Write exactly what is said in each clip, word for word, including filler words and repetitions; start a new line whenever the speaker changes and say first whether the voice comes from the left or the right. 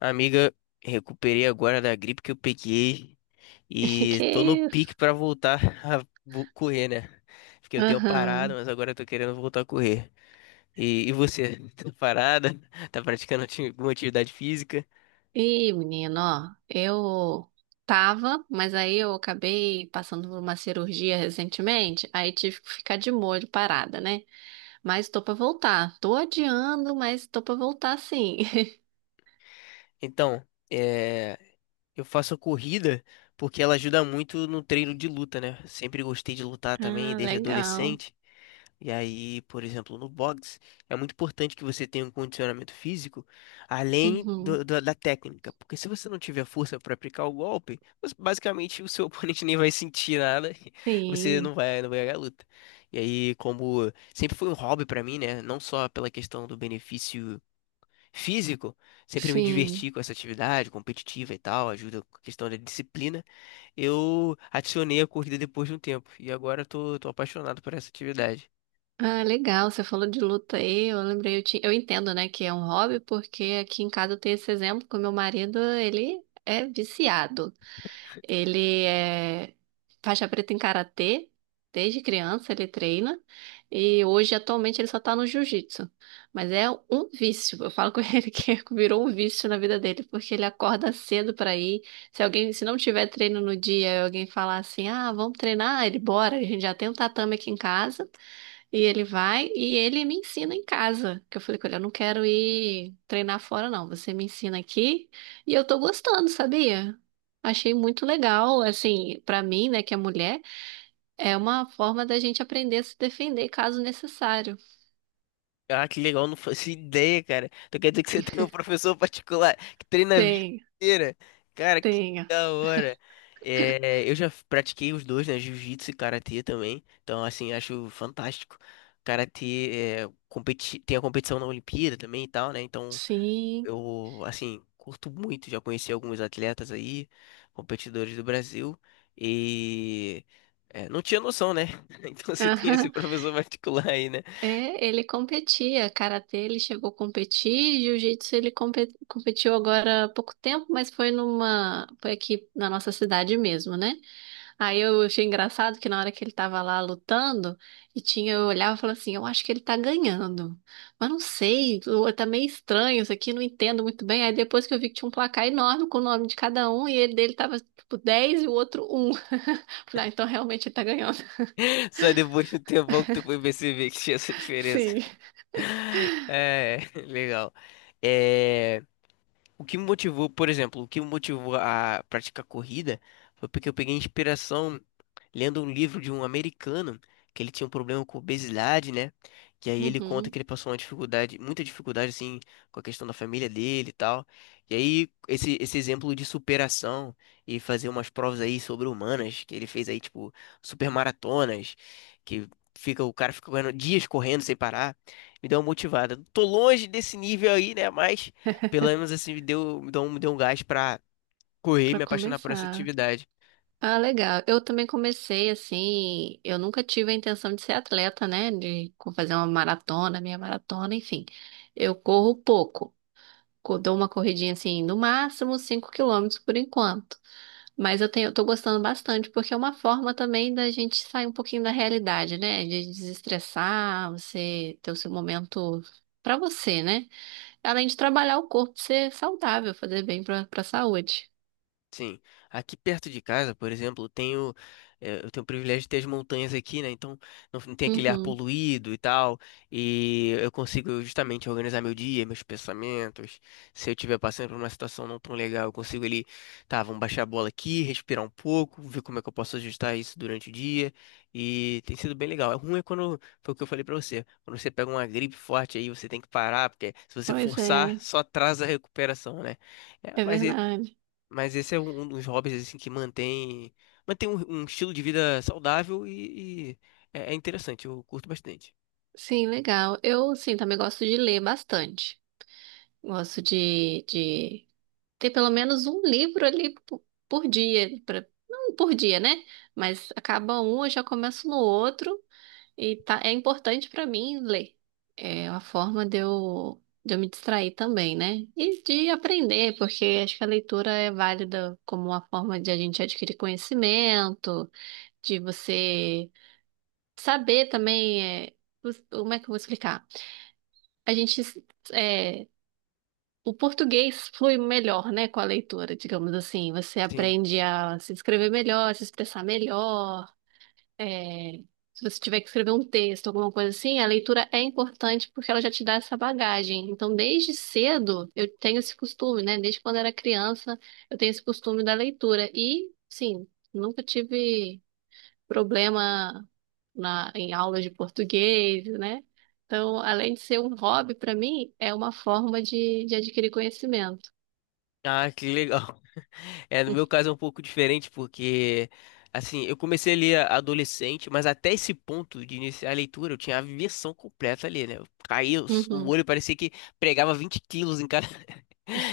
left: Amiga, recuperei agora da gripe que eu peguei
right: Que que
left: e
right: é
left: tô no pique
right: isso?
left: pra voltar a vo- correr, né? Fiquei um tempo parado,
right: Aham.
left: mas agora eu tô querendo voltar a correr. E, e você, tá parada? Tá praticando ati- alguma atividade física?
right: E, menino, ó, eu tava, mas aí eu acabei passando por uma cirurgia recentemente, aí tive que ficar de molho parada, né? Mas tô pra voltar. Tô adiando, mas tô pra voltar sim.
left: Então, é, eu faço a corrida porque ela ajuda muito no treino de luta, né? Sempre gostei de lutar também,
right: Ah,
left: desde
right: legal.
left: adolescente. E aí, por exemplo, no boxe, é muito importante que você tenha um condicionamento físico além
right: Uhum.
left: do- do- da técnica, porque se você não tiver força para aplicar o golpe, você- basicamente o seu oponente nem vai sentir nada, e você
right: Sim,
left: não vai, não vai ganhar a luta. E aí, como sempre foi um hobby para mim, né, não só pela questão do benefício físico, sempre me
right: sim.
left: diverti com essa atividade competitiva e tal, ajuda com a questão da disciplina, eu adicionei a corrida depois de um tempo, e agora eu tô, tô apaixonado por essa atividade.
right: Ah, legal, você falou de luta aí, eu lembrei, eu, ti- eu entendo, né, que é um hobby, porque aqui em casa eu tenho esse exemplo, que o meu marido, ele é viciado. Ele é faixa preta em karatê, desde criança ele treina, e hoje, atualmente, ele só tá no jiu-jitsu. Mas é um vício, eu falo com ele que virou um vício na vida dele, porque ele acorda cedo pra ir, se alguém, se não tiver treino no dia, e alguém falar assim, ah, vamos treinar, ele bora, a gente já tem um tatame aqui em casa, e ele vai e ele me ensina em casa. Que eu falei com ele, eu não quero ir treinar fora, não. Você me ensina aqui e eu tô gostando, sabia? Achei muito legal, assim, pra mim, né, que é mulher, é uma forma da gente aprender a se defender caso necessário.
left: Ah, que legal, não faço ideia, cara. Então quer dizer que você tem um professor particular que treina a vida
right: Tem,
left: inteira. Cara, que
right: tenha.
left: da hora. É, eu já pratiquei os dois, né? Jiu-jitsu e karatê também. Então, assim, acho fantástico. Karatê é, competi tem a competição na Olimpíada também e tal, né? Então,
right: Sim.
left: eu, assim, curto muito. Já conheci alguns atletas aí, competidores do Brasil. E é, não tinha noção, né? Então, você tem esse
right: Aham.
left: professor particular aí, né?
right: É, ele competia, karatê, ele chegou a competir, jiu-jitsu ele compe- competiu agora há pouco tempo, mas foi numa, foi aqui na nossa cidade mesmo, né? Aí eu achei engraçado que na hora que ele tava lá lutando, e tinha, eu olhava e falava assim, eu acho que ele tá ganhando. Mas não sei, eu- tá meio estranho isso aqui, não entendo muito bem. Aí depois que eu vi que tinha um placar enorme com o nome de cada um, e ele dele tava tipo dez e o outro um, falei, ah, então realmente ele tá ganhando.
left: Só depois de um tempão que tu foi perceber que tinha essa diferença.
right: Sim.
left: É, legal. É. O que me motivou, por exemplo, o que me motivou a praticar corrida foi porque eu peguei inspiração lendo um livro de um americano que ele tinha um problema com obesidade, né? Que aí ele conta que
right: Uhum,
left: ele passou uma dificuldade, muita dificuldade assim, com a questão da família dele e tal. E aí esse esse exemplo de superação e fazer umas provas aí sobre-humanas que ele fez aí tipo supermaratonas, que fica o cara fica correndo dias correndo sem parar, me deu uma motivada. Tô longe desse nível aí, né? Mas pelo menos assim, me deu, me deu um, me deu um gás pra correr e
right: pra
left: me apaixonar por essa
right: começar.
left: atividade.
right: Ah, legal. Eu também comecei assim, eu nunca tive a intenção de ser atleta, né? De fazer uma maratona, minha maratona, enfim. Eu corro pouco. Co- dou uma corridinha assim, no máximo cinco quilômetros por enquanto. Mas eu tenho, eu tô gostando bastante, porque é uma forma também da gente sair um pouquinho da realidade, né? De desestressar, você ter o seu momento pra você, né? Além de trabalhar o corpo, ser saudável, fazer bem pra, pra saúde.
left: Sim. Aqui perto de casa, por exemplo, tenho, eh, eu tenho o privilégio de ter as montanhas aqui, né? Então não, não tem aquele ar
right: Uhum.
left: poluído e tal. E eu consigo justamente organizar meu dia, meus pensamentos. Se eu estiver passando por uma situação não tão legal, eu consigo ali, tá, vamos baixar a bola aqui, respirar um pouco, ver como é que eu posso ajustar isso durante o dia. E tem sido bem legal. É ruim é quando, foi o que eu falei pra você, quando você pega uma gripe forte aí, você tem que parar, porque se você
right: Pois é,
left: forçar, só atrasa a recuperação, né? É,
right: é
left: mas
right: verdade.
left: mas esse é um dos hobbies assim que mantém mantém um, um estilo de vida saudável e, e é, é interessante, eu curto bastante.
right: Sim, legal. Eu, sim, também gosto de ler bastante. Gosto de, de ter pelo menos um livro ali po- por dia, pra- não por dia, né? Mas acaba um, eu já começo no outro e tá, é importante para mim ler. É uma forma de eu, de eu me distrair também, né? E de aprender, porque acho que a leitura é válida como uma forma de a gente adquirir conhecimento, de você saber também, é, os- como é que eu vou explicar? A gente, é, o português flui melhor, né, com a leitura, digamos assim. Você
left: Sim.
right: aprende a se escrever melhor, se expressar melhor. é, Se você tiver que escrever um texto, alguma coisa assim, a leitura é importante porque ela já te dá essa bagagem. Então, desde cedo, eu tenho esse costume, né? Desde quando era criança, eu tenho esse costume da leitura. E, sim, nunca tive problema na, em aulas de português, né? Então, além de ser um hobby, para mim, é uma forma de, de adquirir conhecimento.
left: Ah, que legal. É, no meu caso é um pouco diferente porque assim, eu comecei a ler adolescente, mas até esse ponto de iniciar a leitura eu tinha aversão completa ali, né? Eu caía, o
right: Uhum.
left: olho parecia que pregava vinte quilos em cada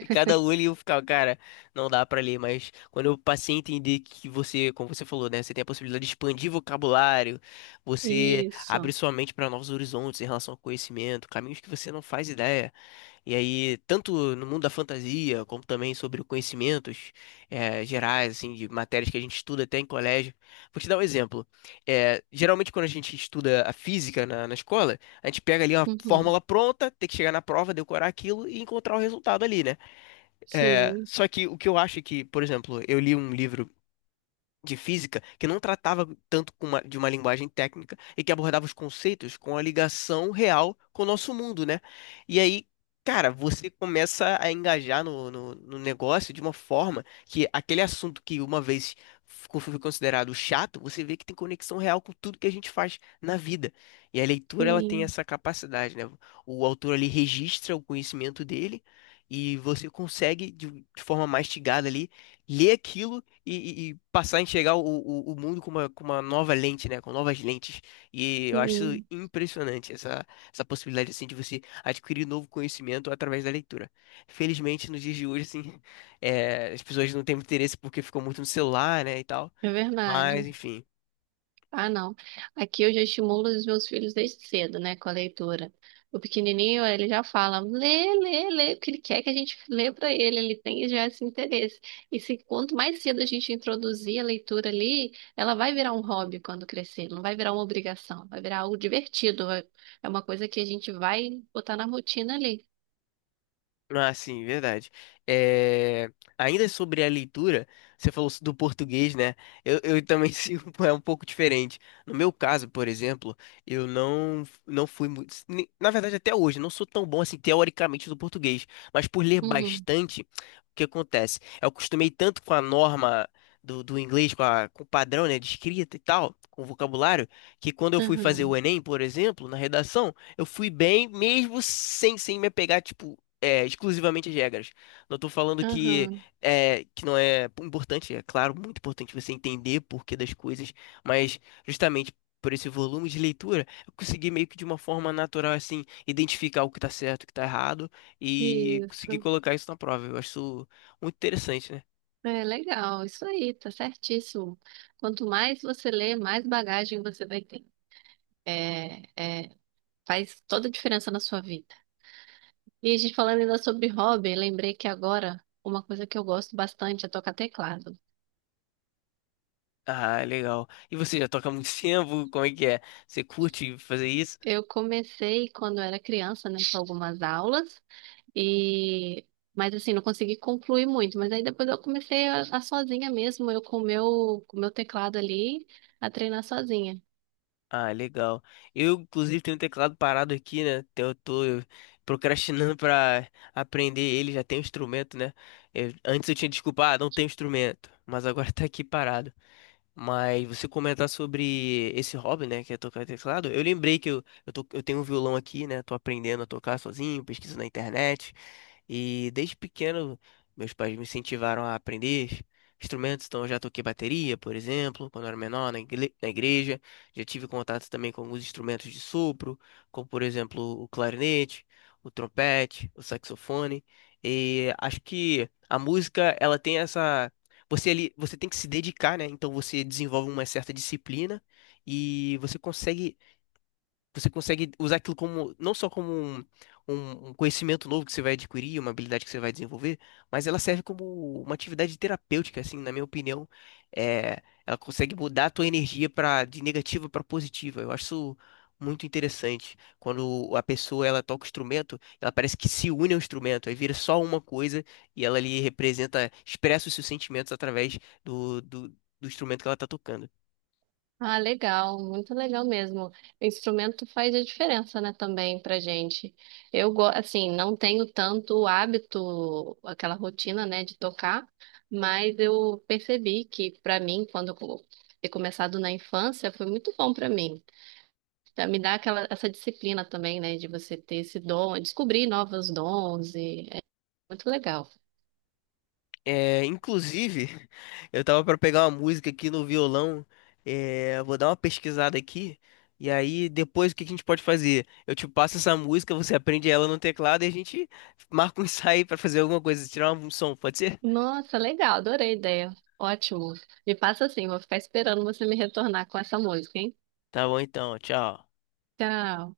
left: E cada olho eu ficava, cara, não dá pra ler, mas quando eu passei a entender que você, como você falou, né, você tem a possibilidade de expandir vocabulário, você abre
right: Isso.
left: sua mente pra novos horizontes em relação ao conhecimento, caminhos que você não faz ideia. E aí, tanto no mundo da fantasia, como também sobre conhecimentos eh, gerais, assim, de matérias que a gente estuda até em colégio. Vou te dar um exemplo. Eh, geralmente, quando a gente estuda a física na, na escola, a gente pega ali uma
right: Uhum.
left: fórmula pronta, tem que chegar na prova, decorar aquilo e encontrar o resultado ali, né? É,
right: Sim,
left: só que o que eu acho é que, por exemplo, eu li um livro de física que não tratava tanto com uma- de uma linguagem técnica e que abordava os conceitos com a ligação real com o nosso mundo, né? E aí, cara, você começa a engajar no, no, no negócio de uma forma que aquele assunto que uma vez ficou- foi considerado chato, você vê que tem conexão real com tudo que a gente faz na vida. E a leitura, ela tem
right: sim,
left: essa capacidade, né? O autor ali registra o conhecimento dele e você consegue, de de forma mastigada ali, ler aquilo e, e- e passar a enxergar o, o, o mundo com uma, com uma nova lente, né? Com novas lentes. E eu acho
right: sim.
left: impressionante essa, essa possibilidade, assim, de você adquirir novo conhecimento através da leitura. Felizmente, nos dias de hoje, assim, é, as pessoas não têm muito interesse porque ficam muito no celular, né, e tal.
right: É verdade.
left: Mas, enfim.
right: Ah, não. Aqui eu já estimulo os meus filhos desde cedo, né, com a leitura. O pequenininho, ele já fala, lê, lê, lê, porque ele quer que a gente lê para ele, ele tem já esse interesse. E se quanto mais cedo a gente introduzir a leitura ali, ela vai virar um hobby quando crescer, não vai virar uma obrigação, vai virar algo divertido, vai- é uma coisa que a gente vai botar na rotina ali.
left: Ah, sim, verdade. É, ainda sobre a leitura, você falou do português, né? Eu, eu também sigo é um pouco diferente. No meu caso, por exemplo, eu não, não fui muito. ni- Na verdade, até hoje, eu não sou tão bom assim, teoricamente, do português. Mas por ler
right: Uhum,
left: bastante, o que acontece? Eu acostumei tanto com a norma do, do inglês, com, a, com o padrão, né, de escrita e tal, com o vocabulário, que quando eu fui fazer o
right: uhum,
left: Enem, por exemplo, na redação, eu fui bem, mesmo sem, sem me apegar, tipo é, exclusivamente as regras. Não estou falando que
right: uhum.
left: é, que não é importante, é claro, muito importante você entender o porquê das coisas, mas justamente por esse volume de leitura, eu consegui meio que de uma forma natural, assim, identificar o que tá certo, o que tá errado e conseguir
right: Isso.
left: colocar isso na prova. Eu acho isso muito interessante, né?
right: É legal, isso aí, tá certíssimo. Quanto mais você lê, mais bagagem você vai ter. É, é, Faz toda a diferença na sua vida. E a gente falando ainda sobre hobby, lembrei que agora uma coisa que eu gosto bastante é tocar teclado.
left: Ah, legal. E você já toca há muito tempo? Como é que é? Você curte fazer isso?
right: Eu comecei quando eu era criança, né, com algumas aulas e mas assim, não consegui concluir muito, mas aí depois eu comecei a, a sozinha mesmo, eu com o meu, com o meu teclado ali, a treinar sozinha.
left: Ah, legal. Eu, inclusive, tenho um teclado parado aqui, né? Então eu tô procrastinando pra aprender ele, já tem um instrumento, né? Eu- antes eu tinha desculpa, ah, não tem instrumento, mas agora tá aqui parado. Mas você comentar sobre esse hobby, né, que é tocar teclado, eu lembrei que eu, eu, tô- eu tenho um violão aqui, né? Tô aprendendo a tocar sozinho, pesquiso na internet. E desde pequeno, meus pais me incentivaram a aprender instrumentos, então eu já toquei bateria, por exemplo, quando eu era menor, na igle- na igreja. Já tive contato também com alguns instrumentos de sopro, como por exemplo o clarinete, o trompete, o saxofone. E acho que a música, ela tem essa. Você ali, você tem que se dedicar, né? Então você desenvolve uma certa disciplina e você consegue você consegue usar aquilo como, não só como um, um- um conhecimento novo que você vai adquirir, uma habilidade que você vai desenvolver, mas ela serve como uma atividade terapêutica, assim, na minha opinião. É, ela consegue mudar a tua energia para de negativa para positiva. Eu acho isso muito interessante. Quando a pessoa ela toca o instrumento, ela parece que se une ao instrumento, aí vira só uma coisa e ela ali representa, expressa os seus sentimentos através do, do do instrumento que ela está tocando.
right: Ah, legal, muito legal mesmo. O instrumento faz a diferença, né, também pra gente. Eu, go- assim, não tenho tanto o hábito, aquela rotina, né, de tocar, mas eu percebi que pra mim, quando eu co- ter começado na infância, foi muito bom pra mim. Tá, me dá aquela essa disciplina também, né, de você ter esse dom, descobrir novos dons e é muito legal.
left: É, inclusive, eu tava pra pegar uma música aqui no violão. É, eu vou dar uma pesquisada aqui. E aí, depois, o que que a gente pode fazer? Eu te passo essa música, você aprende ela no teclado e a gente marca um ensaio pra fazer alguma coisa, tirar um som, pode ser?
right: Nossa, legal, adorei a ideia. Ótimo. Me passa assim, vou ficar esperando você me retornar com essa música, hein?
left: Tá bom então, tchau.
right: Tchau.